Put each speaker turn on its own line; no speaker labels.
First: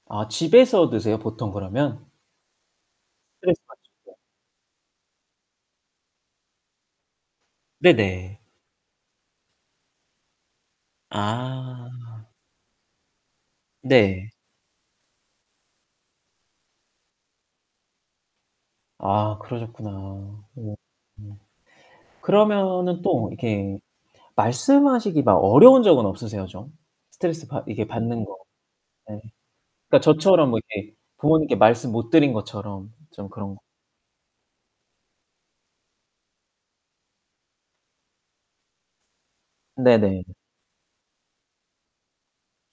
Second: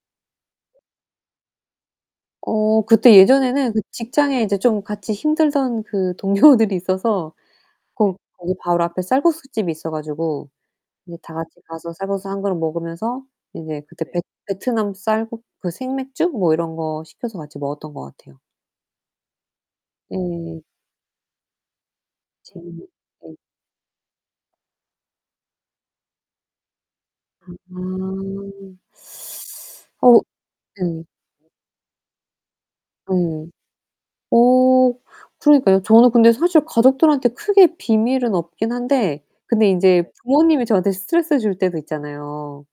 아 집에서 드세요 보통 그러면?
어 그때
스트레스
예전에는 그
받죠 또.
직장에 이제 좀 같이 힘들던 그 동료들이 있어서 고
네네.
거기 바로 앞에 쌀국수집이 있어 가지고 그래서 다 같이
아.
가서 쌀국수 1 그릇 먹으면서 이제 그때 베
네.
베트남 쌀국 그 생맥주 뭐 이런 거 시켜서 같이 먹었던 거 같아요.
아 그러셨구나.
네.
음. 그러면은 또
[unintelligible]
이렇게 말씀하시기 막 어려운 적은 없으세요 좀? 스트레스 받 이렇게 받는 거.
음.
예. 그러니까
어
저처럼 뭐 이렇게
예.
부모님께 말씀 못 드린 것처럼 좀
오.
그런 거.
어 그러니까요. 저는 근데 사실 가족들한테 크게 비밀은 없기는 한데 근데 인제
네네.
부모님이 저한테 스트레스를 줄 때도 있잖아요.